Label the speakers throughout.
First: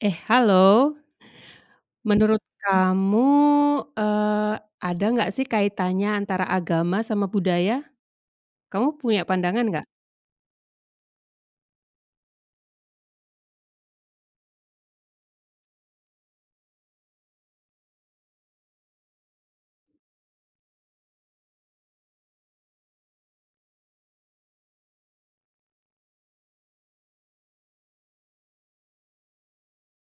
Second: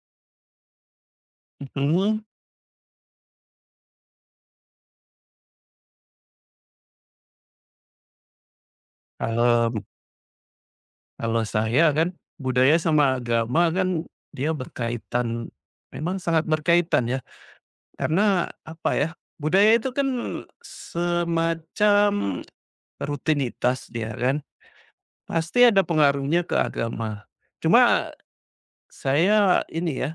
Speaker 1: Eh, halo.
Speaker 2: Mhm,
Speaker 1: Menurut kamu, eee, ada nggak sih kaitannya antara agama sama budaya? Kamu punya pandangan
Speaker 2: kalau
Speaker 1: nggak?
Speaker 2: kalau saya kan budaya sama agama kan dia berkaitan, memang sangat berkaitan ya. Karena apa ya, budaya itu kan semacam rutinitas dia kan, pasti ada pengaruhnya ke agama. Cuma saya ini ya,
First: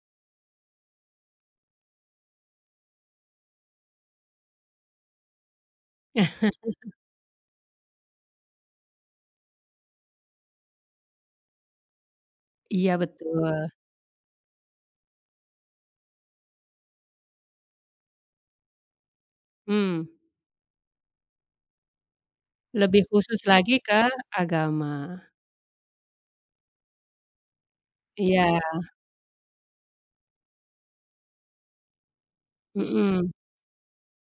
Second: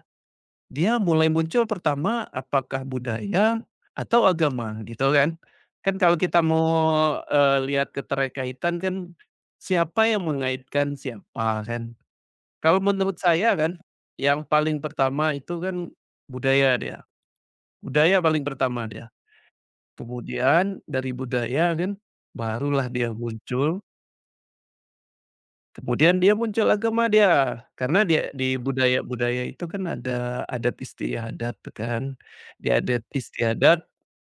Speaker 2: dia mulai muncul pertama apakah budaya atau agama gitu kan. Kan kalau kita mau, lihat keterkaitan kan siapa yang mengaitkan siapa kan. Kalau
Speaker 1: Iya
Speaker 2: menurut saya
Speaker 1: betul,
Speaker 2: kan yang paling pertama itu kan budaya dia, budaya paling pertama dia.
Speaker 1: mmm,
Speaker 2: Kemudian dari budaya kan barulah
Speaker 1: lebih
Speaker 2: dia
Speaker 1: khusus lagi
Speaker 2: muncul,
Speaker 1: ke agama.
Speaker 2: kemudian dia muncul agama dia. Karena dia
Speaker 1: Iya,
Speaker 2: di budaya-budaya itu kan ada adat istiadat tuh kan, di adat
Speaker 1: mhm,
Speaker 2: istiadat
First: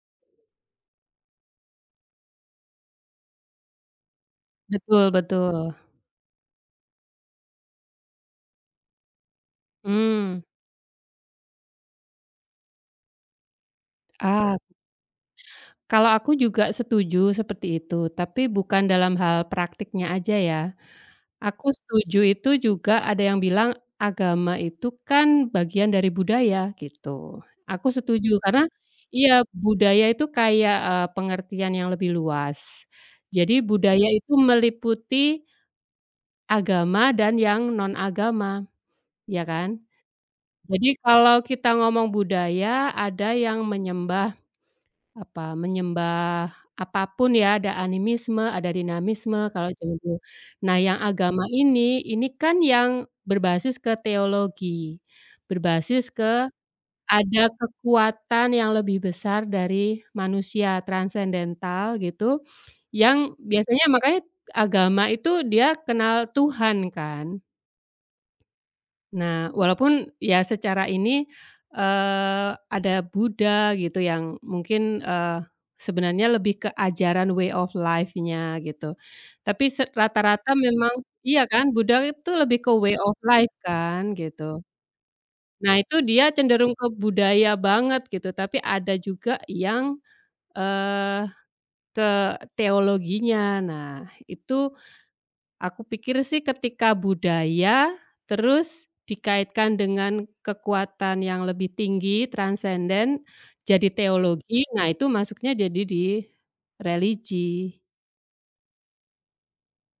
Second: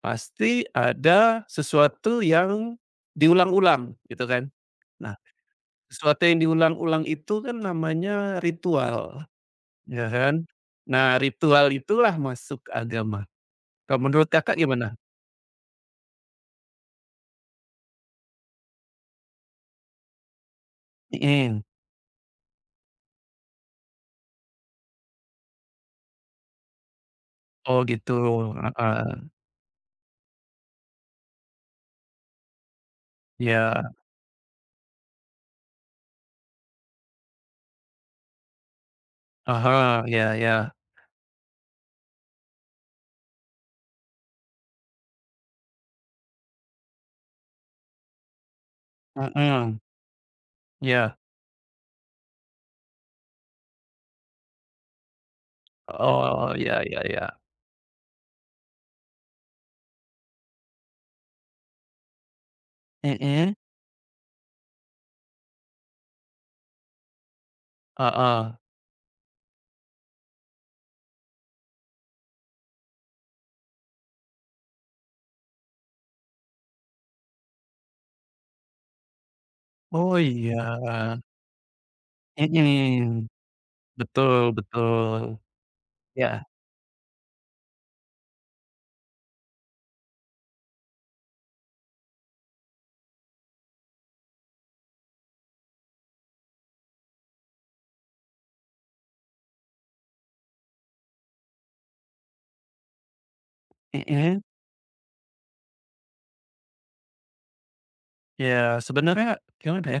Speaker 2: pasti ada sesuatu yang diulang-ulang gitu kan.
Speaker 1: betul
Speaker 2: Nah,
Speaker 1: betul,
Speaker 2: sesuatu yang diulang-ulang itu kan namanya ritual, ya kan.
Speaker 1: mmm,
Speaker 2: Nah, ritual itulah masuk agama. Kalau menurut
Speaker 1: ah,
Speaker 2: Kakak gimana?
Speaker 1: kalau aku juga setuju seperti itu, tapi bukan dalam hal praktiknya aja ya.
Speaker 2: Mhm.
Speaker 1: Aku setuju itu juga ada yang bilang agama itu kan bagian dari budaya gitu.
Speaker 2: Oh
Speaker 1: Aku
Speaker 2: gitu,
Speaker 1: setuju karena iya
Speaker 2: heeh.
Speaker 1: budaya itu kayak, pengertian yang lebih luas. Jadi
Speaker 2: Iya,
Speaker 1: budaya itu meliputi agama dan yang non-agama, ya kan?
Speaker 2: aha, ya iya,
Speaker 1: Jadi kalau kita ngomong budaya ada yang menyembah apa, menyembah apapun ya, ada animisme, ada dinamisme kalau
Speaker 2: mhm,
Speaker 1: zaman dulu. Nah, yang
Speaker 2: iya.
Speaker 1: agama ini kan yang berbasis ke teologi, berbasis ke
Speaker 2: Oh, ya ya ya.
Speaker 1: ada kekuatan yang lebih besar dari manusia, transendental gitu, yang
Speaker 2: Mhm,
Speaker 1: biasanya makanya agama itu dia kenal Tuhan kan.
Speaker 2: heeh.
Speaker 1: Nah, walaupun ya secara ini, ada Buddha gitu yang mungkin, sebenarnya lebih ke ajaran way of life-nya gitu. Tapi se
Speaker 2: Oh
Speaker 1: rata-rata memang
Speaker 2: iya,
Speaker 1: iya kan, Buddha itu lebih ke way of
Speaker 2: mhm,
Speaker 1: life kan
Speaker 2: betul
Speaker 1: gitu.
Speaker 2: betul.
Speaker 1: Nah itu dia
Speaker 2: Ya,
Speaker 1: cenderung ke budaya banget gitu, tapi ada juga yang, eee, ke teologinya. Nah itu, aku pikir sih ketika budaya, terus dikaitkan dengan kekuatan yang lebih tinggi, transenden, jadi
Speaker 2: mhm.
Speaker 1: teologi, nah itu masuknya jadi di religi.
Speaker 2: Ya, sebenarnya gimana ya,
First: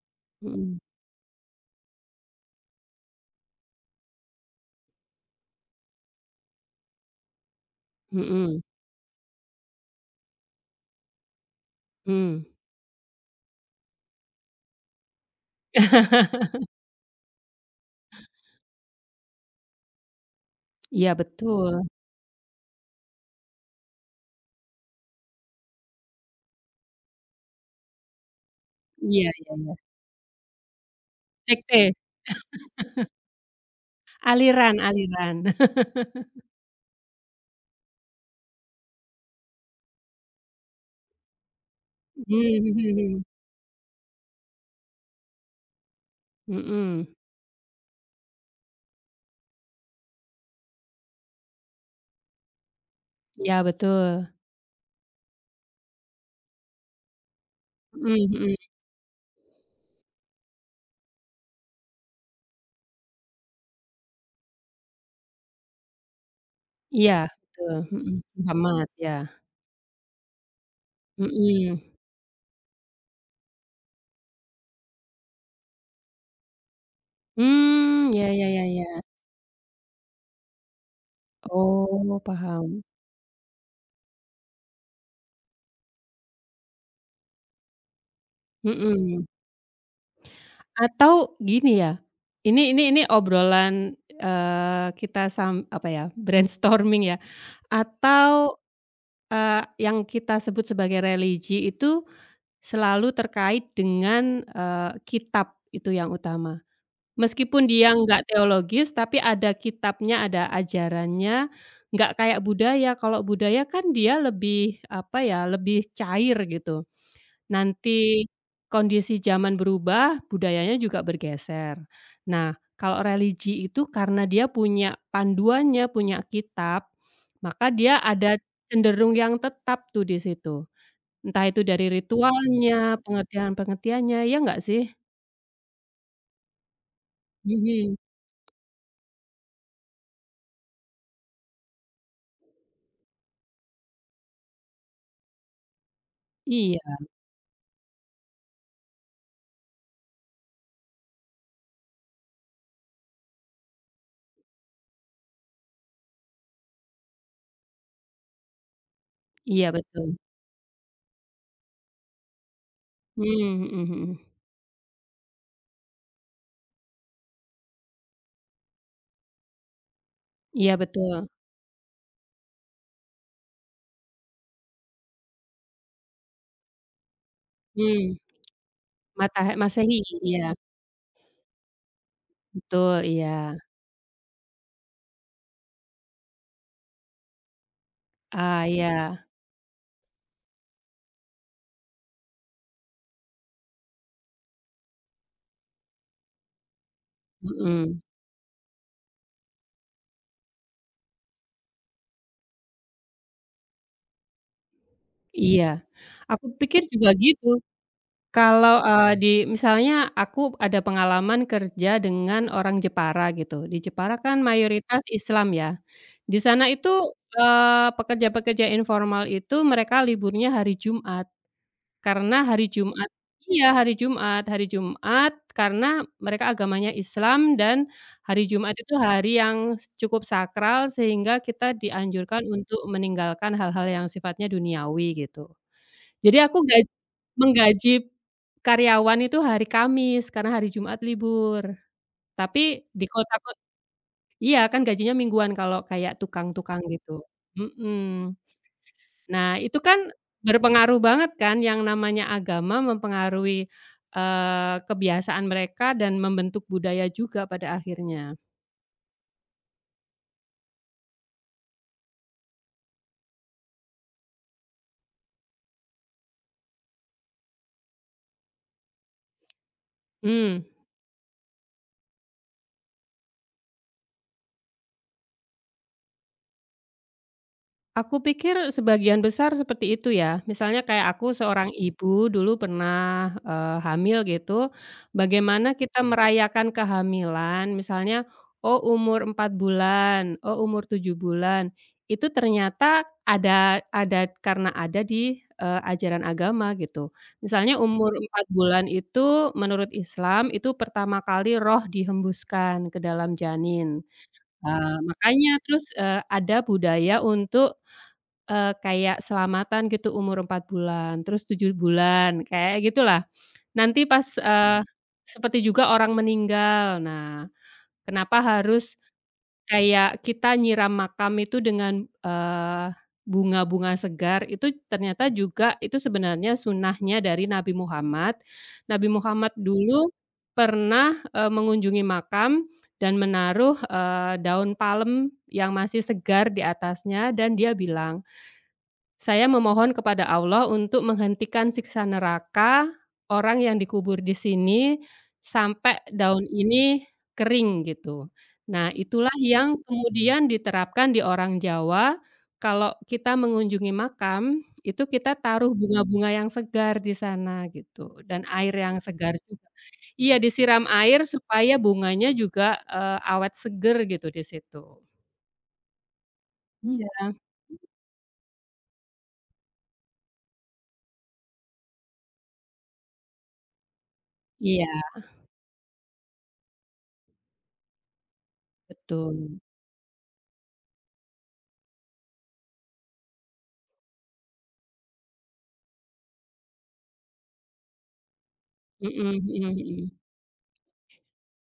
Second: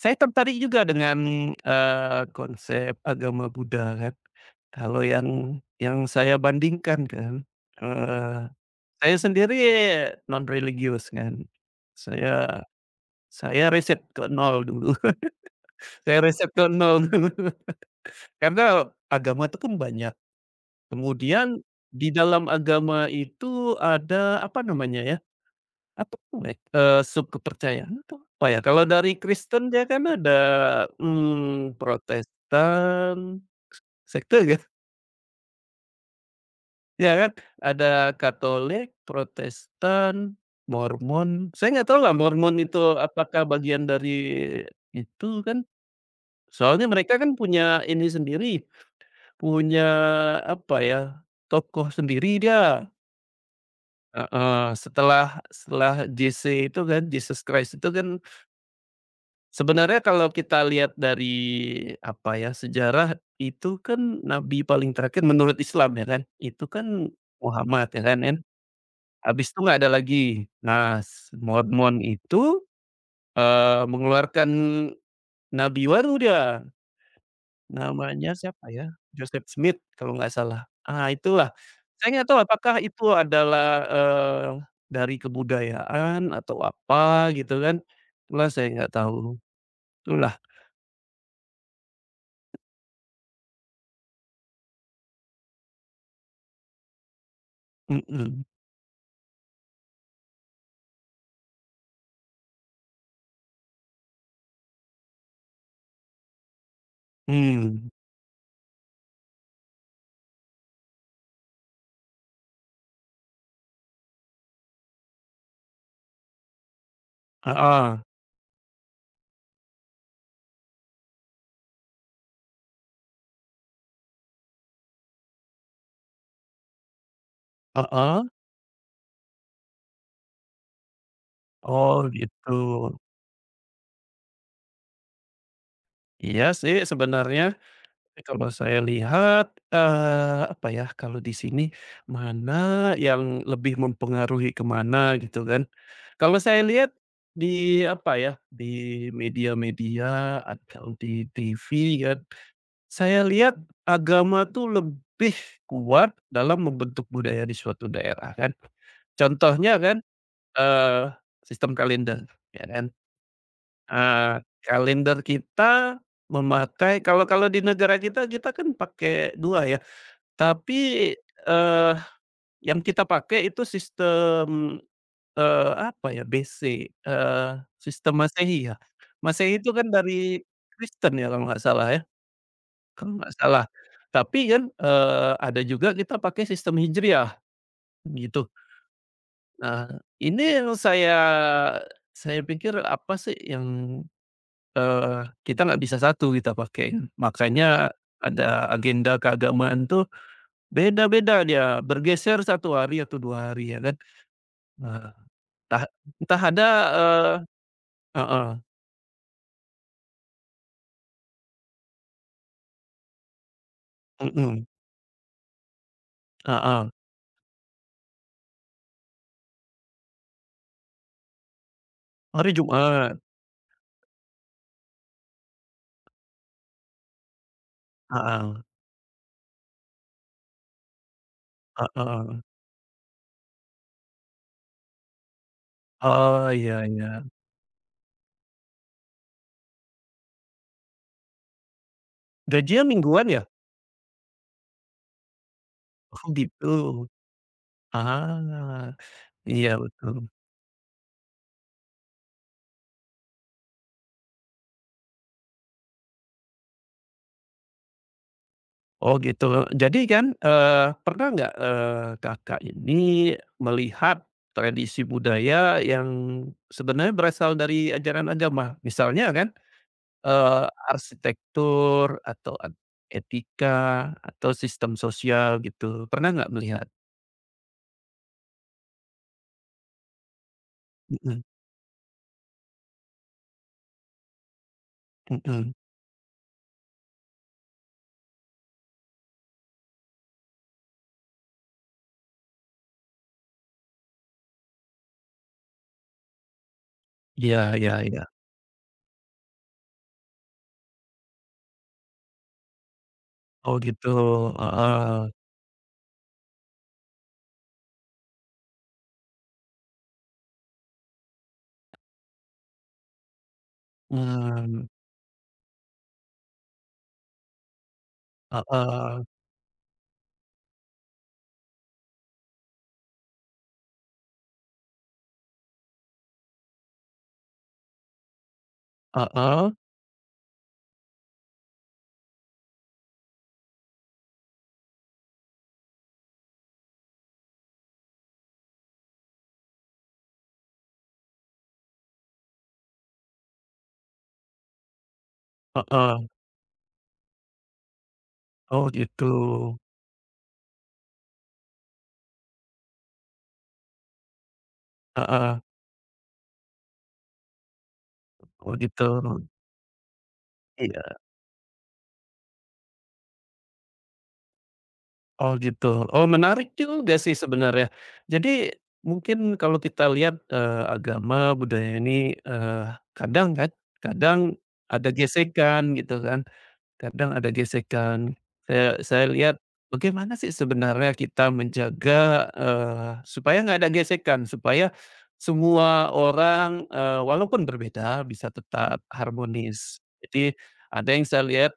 Speaker 2: saya tertarik
Speaker 1: Mhm
Speaker 2: juga dengan, konsep agama Buddha kan. Kalau yang saya bandingkan kan, eee,
Speaker 1: mhm
Speaker 2: saya sendiri non religius kan.
Speaker 1: mhm.
Speaker 2: Saya saya riset ke nol dulu. Saya riset ke nol dulu. Karena agama itu kan banyak.
Speaker 1: Iya
Speaker 2: Kemudian
Speaker 1: betul.
Speaker 2: di dalam agama itu ada, apa namanya ya, apa boleh, sub kepercayaan atau apa ya, kalau dari
Speaker 1: Iya iya
Speaker 2: Kristen
Speaker 1: iya.
Speaker 2: dia kan ada,
Speaker 1: Sekte,
Speaker 2: Protestan, sekte nggak?
Speaker 1: aliran-aliran.
Speaker 2: Ya kan? Ada Katolik, Protestan, Mormon, saya nggak tahu lah
Speaker 1: Mhm
Speaker 2: Mormon
Speaker 1: mhm
Speaker 2: itu
Speaker 1: mhm.
Speaker 2: apakah bagian dari itu kan, soalnya
Speaker 1: Mhm.
Speaker 2: mereka kan punya ini sendiri, punya apa ya, tokoh sendiri dia.
Speaker 1: Iya betul.
Speaker 2: Heeh, setelah setelah JC itu kan, Jesus Christ itu kan
Speaker 1: Mhm mhm.
Speaker 2: sebenarnya kalau kita lihat dari, apa ya, sejarah itu kan nabi paling terakhir menurut Islam ya kan, itu kan
Speaker 1: Iya betul,
Speaker 2: Muhammad ya
Speaker 1: mhm.
Speaker 2: kan kan,
Speaker 1: Muhammad, ya.
Speaker 2: habis itu nggak ada lagi. Nah,
Speaker 1: Mhm.
Speaker 2: Mormon itu, mengeluarkan nabi baru dia,
Speaker 1: Mmm, ya
Speaker 2: namanya
Speaker 1: ya ya
Speaker 2: siapa ya,
Speaker 1: ya.
Speaker 2: Joseph Smith kalau nggak salah. Ah, itulah, saya
Speaker 1: Oh,
Speaker 2: nggak tahu apakah
Speaker 1: paham,
Speaker 2: itu adalah, dari kebudayaan atau apa gitu kan, itulah saya nggak
Speaker 1: mhm.
Speaker 2: tahu, itulah,
Speaker 1: Atau gini ya, ini obrolan, kita sam apa ya, brainstorming ya,
Speaker 2: mhm,
Speaker 1: atau, yang kita sebut sebagai religi itu selalu terkait dengan, kitab itu yang utama. Meskipun
Speaker 2: mmm.
Speaker 1: dia nggak teologis, tapi ada kitabnya, ada ajarannya, nggak kayak budaya. Kalau budaya kan dia lebih, apa ya, lebih cair gitu.
Speaker 2: Heeh,
Speaker 1: Nanti kondisi zaman berubah, budayanya juga bergeser. Nah, kalau religi itu karena dia punya panduannya, punya kitab, maka dia
Speaker 2: heeh,
Speaker 1: ada cenderung yang tetap tuh di situ. Entah itu dari
Speaker 2: oh gitu.
Speaker 1: ritualnya, pengertian-pengertiannya, ya nggak sih?
Speaker 2: Iya sih sebenarnya,
Speaker 1: Mhm.
Speaker 2: kalau saya lihat, apa ya, kalau di sini mana yang lebih mempengaruhi ke mana gitu kan. Kalau saya lihat
Speaker 1: Iya
Speaker 2: di apa ya, di media-media atau di TV kan, saya lihat agama tuh lebih kuat dalam membentuk budaya di suatu daerah kan.
Speaker 1: iya
Speaker 2: Contohnya kan,
Speaker 1: betul.
Speaker 2: eee, sistem kalender ya kan.
Speaker 1: Mmm, mhm mhm.
Speaker 2: Kalender kita memakai kalau kalau di negara kita, kita kan pakai 2 ya,
Speaker 1: Iya
Speaker 2: tapi,
Speaker 1: betul.
Speaker 2: eee, yang kita pakai itu sistem, apa ya, BC,
Speaker 1: Mmm,
Speaker 2: sistem Masehi ya.
Speaker 1: matahe
Speaker 2: Masehi itu kan
Speaker 1: Masehi,
Speaker 2: dari
Speaker 1: iya.
Speaker 2: Kristen ya kalau nggak salah ya,
Speaker 1: Betul,
Speaker 2: kalau
Speaker 1: iya.
Speaker 2: nggak salah. Tapi kan, ada juga kita pakai sistem Hijriah gitu.
Speaker 1: Ah, iya.
Speaker 2: Nah, ini yang saya pikir apa sih yang kita nggak bisa satu kita pakai. Makanya
Speaker 1: Mhm.
Speaker 2: ada agenda keagamaan tuh beda-beda dia, bergeser satu hari atau 2 hari ya kan. Eee,
Speaker 1: Iya.
Speaker 2: entah entah
Speaker 1: Aku
Speaker 2: ada,
Speaker 1: pikir juga
Speaker 2: eee
Speaker 1: gitu.
Speaker 2: heeh,
Speaker 1: Kalau, di misalnya aku ada pengalaman kerja dengan orang Jepara gitu, di Jepara kan
Speaker 2: mhm,
Speaker 1: mayoritas Islam ya. Di sana
Speaker 2: heeh,
Speaker 1: itu, pekerja-pekerja informal itu mereka liburnya hari Jumat, karena
Speaker 2: hari
Speaker 1: hari Jumat
Speaker 2: Jumat,
Speaker 1: iya, hari Jumat karena mereka agamanya Islam dan hari
Speaker 2: heeh,
Speaker 1: Jumat itu hari yang cukup sakral sehingga kita
Speaker 2: heeh.
Speaker 1: dianjurkan untuk meninggalkan hal-hal yang sifatnya duniawi gitu. Jadi
Speaker 2: Oh
Speaker 1: aku
Speaker 2: iya iya.
Speaker 1: menggaji karyawan itu hari Kamis karena hari Jumat libur, tapi
Speaker 2: Gajinya
Speaker 1: di
Speaker 2: mingguan
Speaker 1: kota
Speaker 2: ya?
Speaker 1: iya kan gajinya mingguan kalau kayak
Speaker 2: Oh gitu.
Speaker 1: tukang-tukang gitu, mhm.
Speaker 2: Ah,
Speaker 1: Nah
Speaker 2: iya
Speaker 1: itu kan
Speaker 2: betul.
Speaker 1: berpengaruh banget kan yang namanya agama mempengaruhi, kebiasaan mereka dan membentuk budaya juga pada akhirnya,
Speaker 2: Oh gitu. Jadi kan, pernah nggak, Kakak ini melihat tradisi budaya yang sebenarnya berasal dari ajaran agama? Misalnya kan, eee,
Speaker 1: mmm.
Speaker 2: arsitektur atau etika atau sistem sosial gitu. Pernah nggak melihat?
Speaker 1: Aku pikir sebagian besar seperti itu ya. Misalnya kayak aku
Speaker 2: Mhm
Speaker 1: seorang ibu dulu pernah, hamil gitu,
Speaker 2: mhm.
Speaker 1: bagaimana kita merayakan kehamilan misalnya, oh umur 4 bulan, oh umur 7 bulan, itu ternyata ada karena ada di, ajaran agama gitu.
Speaker 2: Iya
Speaker 1: Misalnya
Speaker 2: iya
Speaker 1: umur
Speaker 2: iya.
Speaker 1: 4 bulan itu menurut Islam itu pertama kali roh dihembuskan ke dalam
Speaker 2: Oh
Speaker 1: janin.
Speaker 2: gitu, heeh.
Speaker 1: Makanya terus, ada budaya untuk kayak selamatan gitu umur 4 bulan, terus 7 bulan, kayak gitulah. Nanti pas,
Speaker 2: Mmm,
Speaker 1: mhm. Seperti juga orang meninggal. Nah, kenapa harus
Speaker 2: heeh,
Speaker 1: kayak kita nyiram makam itu dengan, bunga-bunga segar, itu ternyata juga itu sebenarnya sunnahnya dari Nabi Muhammad. Nabi Muhammad
Speaker 2: heeh,
Speaker 1: dulu pernah, mengunjungi makam dan menaruh, daun palem yang masih segar di atasnya dan dia bilang saya memohon kepada Allah untuk menghentikan siksa neraka orang yang dikubur di sini sampai
Speaker 2: heeh.
Speaker 1: daun ini kering gitu.
Speaker 2: Oh
Speaker 1: Nah,
Speaker 2: gitu,
Speaker 1: itulah yang kemudian diterapkan di orang Jawa, kalau kita mengunjungi makam, itu kita
Speaker 2: heeh.
Speaker 1: taruh bunga-bunga yang segar di sana gitu dan
Speaker 2: Oh
Speaker 1: air yang
Speaker 2: gitu.
Speaker 1: segar juga. Iya, disiram
Speaker 2: Iya.
Speaker 1: air supaya bunganya juga, awet seger gitu di situ.
Speaker 2: Oh gitu. Oh menarik
Speaker 1: Iya,
Speaker 2: juga sih sebenarnya. Jadi mungkin kalau kita lihat, agama budaya ini, kadang kan, kadang
Speaker 1: iya
Speaker 2: ada gesekan gitu kan. Kadang ada gesekan. Saya lihat
Speaker 1: betul.
Speaker 2: bagaimana sih sebenarnya kita menjaga, supaya nggak ada gesekan, supaya semua orang, walaupun berbeda bisa tetap
Speaker 1: Mhm mhm
Speaker 2: harmonis.
Speaker 1: mhm.
Speaker 2: Jadi ada yang saya lihat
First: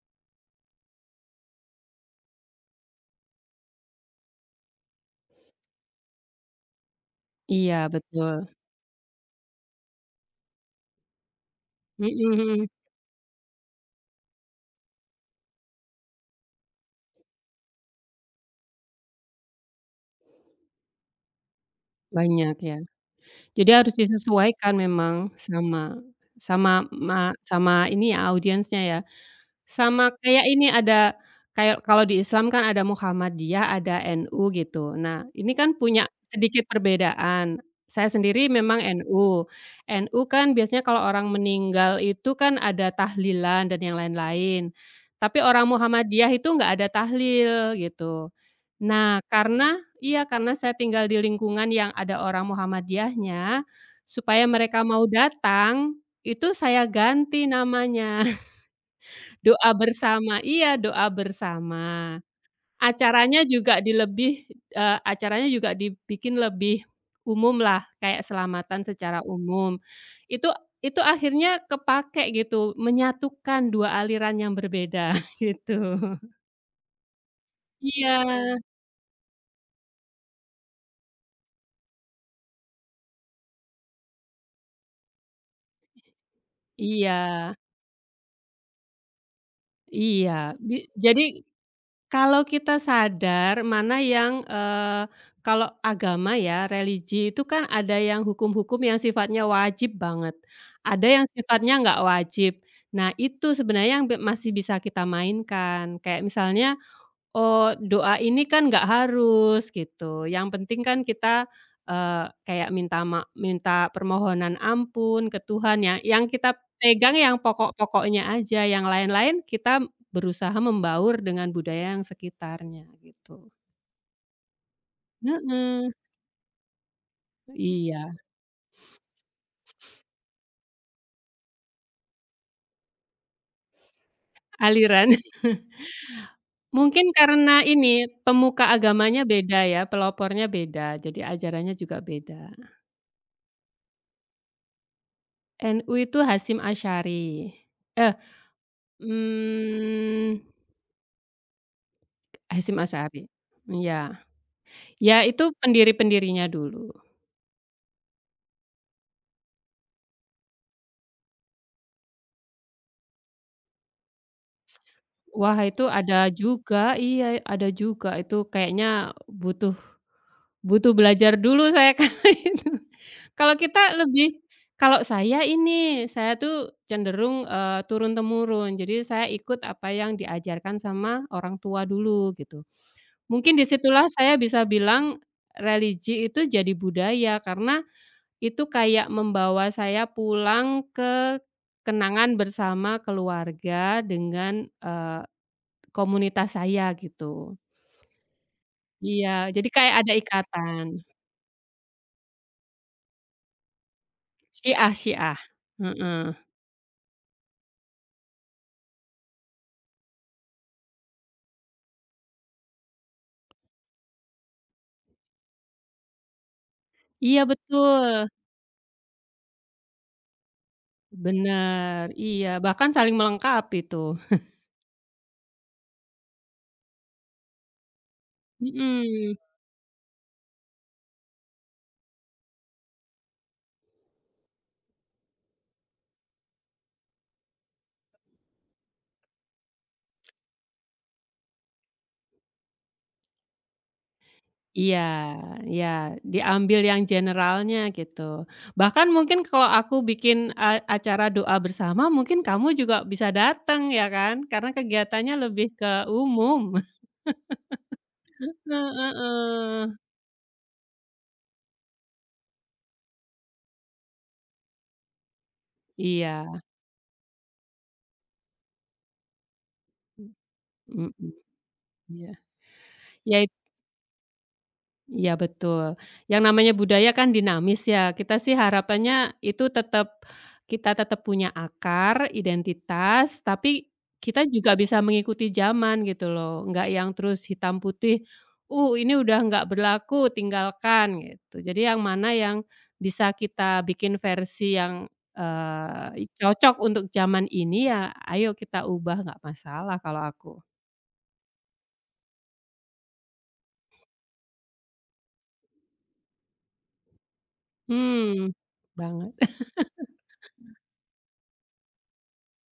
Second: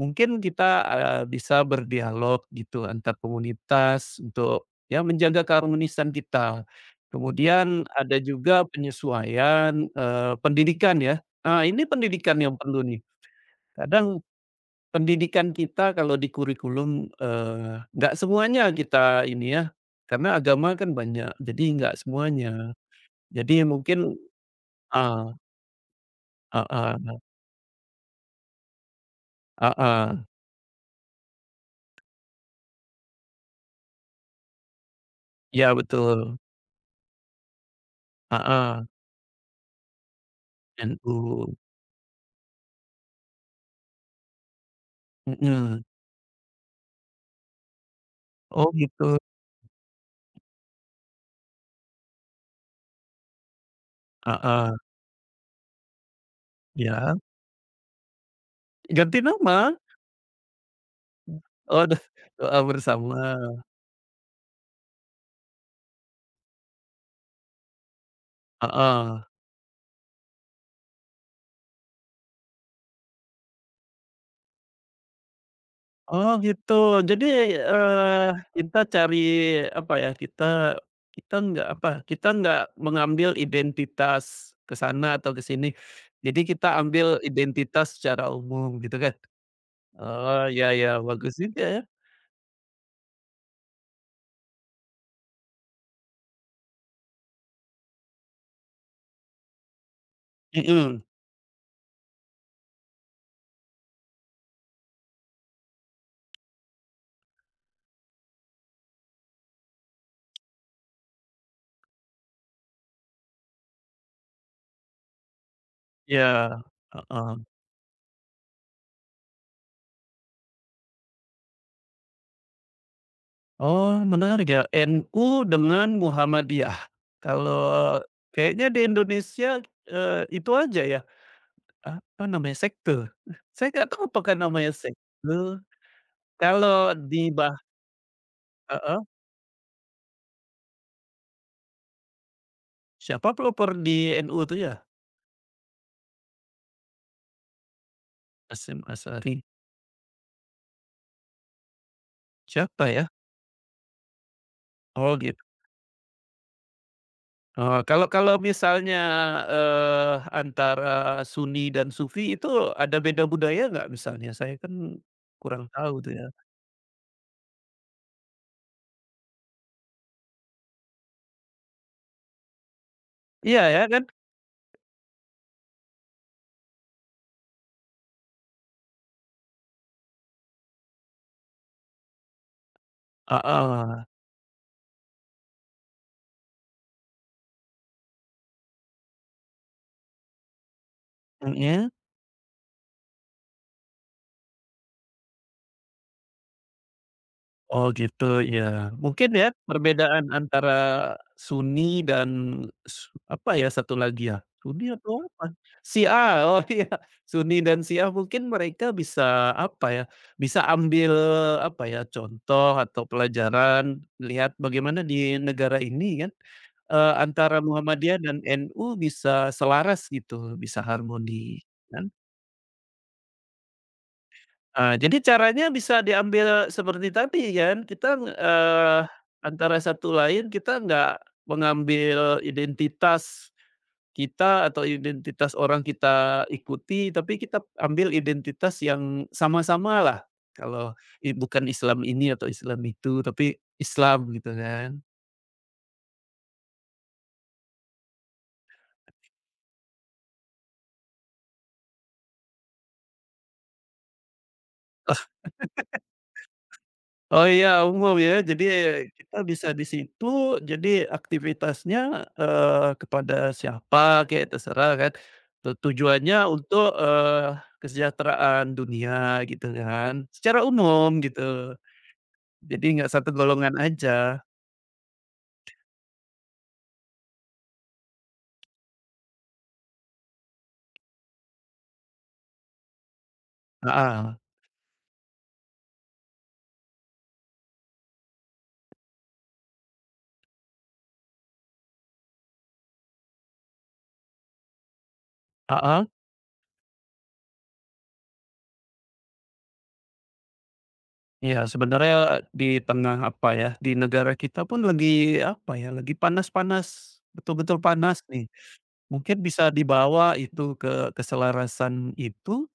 Speaker 2: mungkin kita, bisa berdialog gitu antar komunitas untuk ya menjaga keharmonisan kita. Kemudian
Speaker 1: Iya
Speaker 2: ada
Speaker 1: betul,
Speaker 2: juga penyesuaian, pendidikan ya. Nah ini
Speaker 1: mhm
Speaker 2: pendidikan yang
Speaker 1: mhm,
Speaker 2: perlu nih. Kadang pendidikan kita kalau di kurikulum, nggak semuanya kita ini ya, karena agama kan banyak, jadi nggak
Speaker 1: banyak
Speaker 2: semuanya.
Speaker 1: ya.
Speaker 2: Jadi
Speaker 1: Jadi harus
Speaker 2: mungkin
Speaker 1: disesuaikan
Speaker 2: heeh
Speaker 1: memang sama sama
Speaker 2: heeh
Speaker 1: ma sama ini ya audiensnya ya, sama
Speaker 2: heeh,
Speaker 1: kayak ini ada kayak kalau di Islam kan ada Muhammadiyah, ada NU gitu. Nah ini
Speaker 2: iya
Speaker 1: kan punya
Speaker 2: betul,
Speaker 1: sedikit perbedaan. Saya sendiri memang
Speaker 2: heeh,
Speaker 1: NU. NU kan biasanya kalau orang
Speaker 2: NU,
Speaker 1: meninggal itu kan ada tahlilan dan yang lain-lain. Tapi orang
Speaker 2: mhm.
Speaker 1: Muhammadiyah itu nggak ada tahlil gitu.
Speaker 2: Oh gitu,
Speaker 1: Nah, karena iya, karena saya tinggal di lingkungan yang ada orang Muhammadiyahnya, supaya
Speaker 2: heeh,
Speaker 1: mereka mau datang, itu saya
Speaker 2: ya
Speaker 1: ganti namanya,
Speaker 2: ganti
Speaker 1: doa
Speaker 2: nama,
Speaker 1: bersama iya, doa
Speaker 2: oh udah
Speaker 1: bersama.
Speaker 2: doa bersama,
Speaker 1: Acaranya juga di lebih acaranya juga dibikin lebih umumlah, kayak selamatan
Speaker 2: heeh.
Speaker 1: secara umum. Itu itu akhirnya kepakai gitu, menyatukan 2 aliran yang berbeda, gitu.
Speaker 2: Oh gitu. Jadi,
Speaker 1: Iya
Speaker 2: eee, kita cari apa ya, kita kita nggak apa, kita nggak mengambil identitas ke sana atau ke sini. Jadi kita ambil
Speaker 1: iya
Speaker 2: identitas secara umum gitu kan?
Speaker 1: iya,
Speaker 2: Oh ya
Speaker 1: bi
Speaker 2: ya,
Speaker 1: jadi
Speaker 2: bagus juga ya.
Speaker 1: kalau kita sadar mana yang, kalau agama ya, religi itu kan ada yang hukum-hukum yang sifatnya wajib banget, ada
Speaker 2: Mhm,
Speaker 1: yang sifatnya nggak wajib. Nah, itu sebenarnya yang be masih bisa kita mainkan. Kayak misalnya, oh, doa ini kan nggak harus gitu, yang penting kan kita, kayak minta permohonan ampun ke Tuhan ya,
Speaker 2: iya,
Speaker 1: yang kita pegang
Speaker 2: heeh.
Speaker 1: yang pokok-pokoknya aja, yang lain-lain kita berusaha membaur dengan budaya yang sekitarnya gitu.
Speaker 2: Oh menarik ya, NU
Speaker 1: Heeh,
Speaker 2: dengan Muhammadiyah. Kalau
Speaker 1: iya,
Speaker 2: kayaknya di Indonesia, itu aja ya, apa namanya, sekte. Saya nggak tahu apakah namanya sekte.
Speaker 1: aliran.
Speaker 2: Kalau
Speaker 1: Mungkin
Speaker 2: di
Speaker 1: karena ini, pemuka
Speaker 2: heeh,
Speaker 1: agamanya beda ya, pelopornya beda, jadi ajarannya juga beda.
Speaker 2: siapa pelopor di NU itu ya?
Speaker 1: NU itu Hasyim Asy'ari, eh,
Speaker 2: Hasyim Asharie,
Speaker 1: mmm Hasyim
Speaker 2: siapa ya?
Speaker 1: Asharie. Iya.
Speaker 2: Oh
Speaker 1: Ya
Speaker 2: gitu.
Speaker 1: itu pendiri-pendirinya dulu.
Speaker 2: Oh, kalau kalau misalnya, antara Sunni dan Sufi itu ada beda budaya nggak misalnya? Saya kan
Speaker 1: Wah
Speaker 2: kurang
Speaker 1: itu
Speaker 2: tahu tuh ya.
Speaker 1: ada juga iya, ada juga itu kayaknya butuh butuh belajar dulu saya karena itu. Kalau
Speaker 2: Iya ya
Speaker 1: kita
Speaker 2: kan?
Speaker 1: lebih kalau saya ini, saya tuh cenderung, turun-temurun. Jadi saya ikut apa yang diajarkan sama orang tua dulu gitu. Mungkin di
Speaker 2: Heeh,
Speaker 1: situlah saya bisa bilang religi itu jadi budaya karena itu kayak membawa saya pulang ke
Speaker 2: mhm.
Speaker 1: kenangan bersama keluarga dengan, komunitas saya gitu.
Speaker 2: Oh gitu ya.
Speaker 1: Iya,
Speaker 2: Mungkin ya
Speaker 1: jadi kayak ada
Speaker 2: perbedaan antara
Speaker 1: ikatan.
Speaker 2: Sunni dan apa ya satu lagi ya, Sunni
Speaker 1: Syiah
Speaker 2: atau
Speaker 1: Syiah,
Speaker 2: apa? Syiah,
Speaker 1: heeh.
Speaker 2: oh iya, Sunni dan Syiah mungkin mereka bisa apa ya, bisa ambil apa ya, contoh atau pelajaran lihat bagaimana di negara ini kan,
Speaker 1: Iya
Speaker 2: antara Muhammadiyah
Speaker 1: betul,
Speaker 2: dan NU bisa selaras gitu, bisa harmoni
Speaker 1: bener,
Speaker 2: kan.
Speaker 1: iya, bahkan saling melengkapi tuh.
Speaker 2: Jadi caranya bisa diambil seperti tadi kan, kita,
Speaker 1: Mhm,
Speaker 2: antara satu lain kita nggak mengambil identitas kita atau identitas orang kita ikuti, tapi kita ambil identitas yang sama sama lah. Kalau bukan Islam ini atau Islam itu, tapi Islam gitu kan.
Speaker 1: iya iya, diambil yang generalnya gitu. Bahkan mungkin kalau aku bikin a acara doa bersama mungkin kamu juga bisa datang ya kan, karena kegiatannya lebih ke umum.
Speaker 2: Oh iya, umum ya. Jadi kita bisa di
Speaker 1: Heeh,
Speaker 2: situ, jadi aktivitasnya, kepada siapa kayak terserah kan. Tujuannya
Speaker 1: iya.
Speaker 2: untuk, kesejahteraan dunia gitu kan, secara
Speaker 1: Mhm,
Speaker 2: umum gitu.
Speaker 1: iya.
Speaker 2: Jadi nggak satu
Speaker 1: Ya it
Speaker 2: golongan aja.
Speaker 1: iya betul. Yang namanya budaya kan dinamis ya, kita sih harapannya itu tetap kita tetap punya akar, identitas, tapi
Speaker 2: Heeh,
Speaker 1: kita juga bisa mengikuti zaman gitu loh, enggak yang terus hitam putih, ini udah nggak berlaku, tinggalkan," gitu. Jadi yang mana yang bisa kita bikin versi yang,
Speaker 2: heeh.
Speaker 1: cocok untuk zaman ini ya ayo kita ubah, nggak masalah kalau aku.
Speaker 2: Ya sebenarnya di tengah apa ya, di negara kita pun lagi apa ya, lagi panas-panas, betul-betul panas nih.
Speaker 1: Mhm,
Speaker 2: Mungkin
Speaker 1: banget.
Speaker 2: bisa dibawa itu ke keselarasan itu.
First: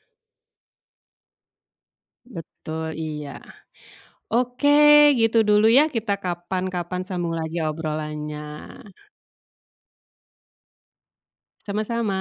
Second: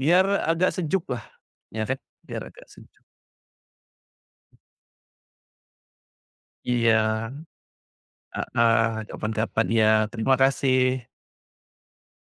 Speaker 2: Biar agak sejuk lah ya kan? Biar agak
Speaker 1: Betul,
Speaker 2: sejuk.
Speaker 1: iya. Oke, gitu dulu ya, kita
Speaker 2: Iya,
Speaker 1: kapan-kapan sambung lagi obrolannya.
Speaker 2: heeh, kapan-kapan, iya. Terima kasih.
Speaker 1: Sama-sama.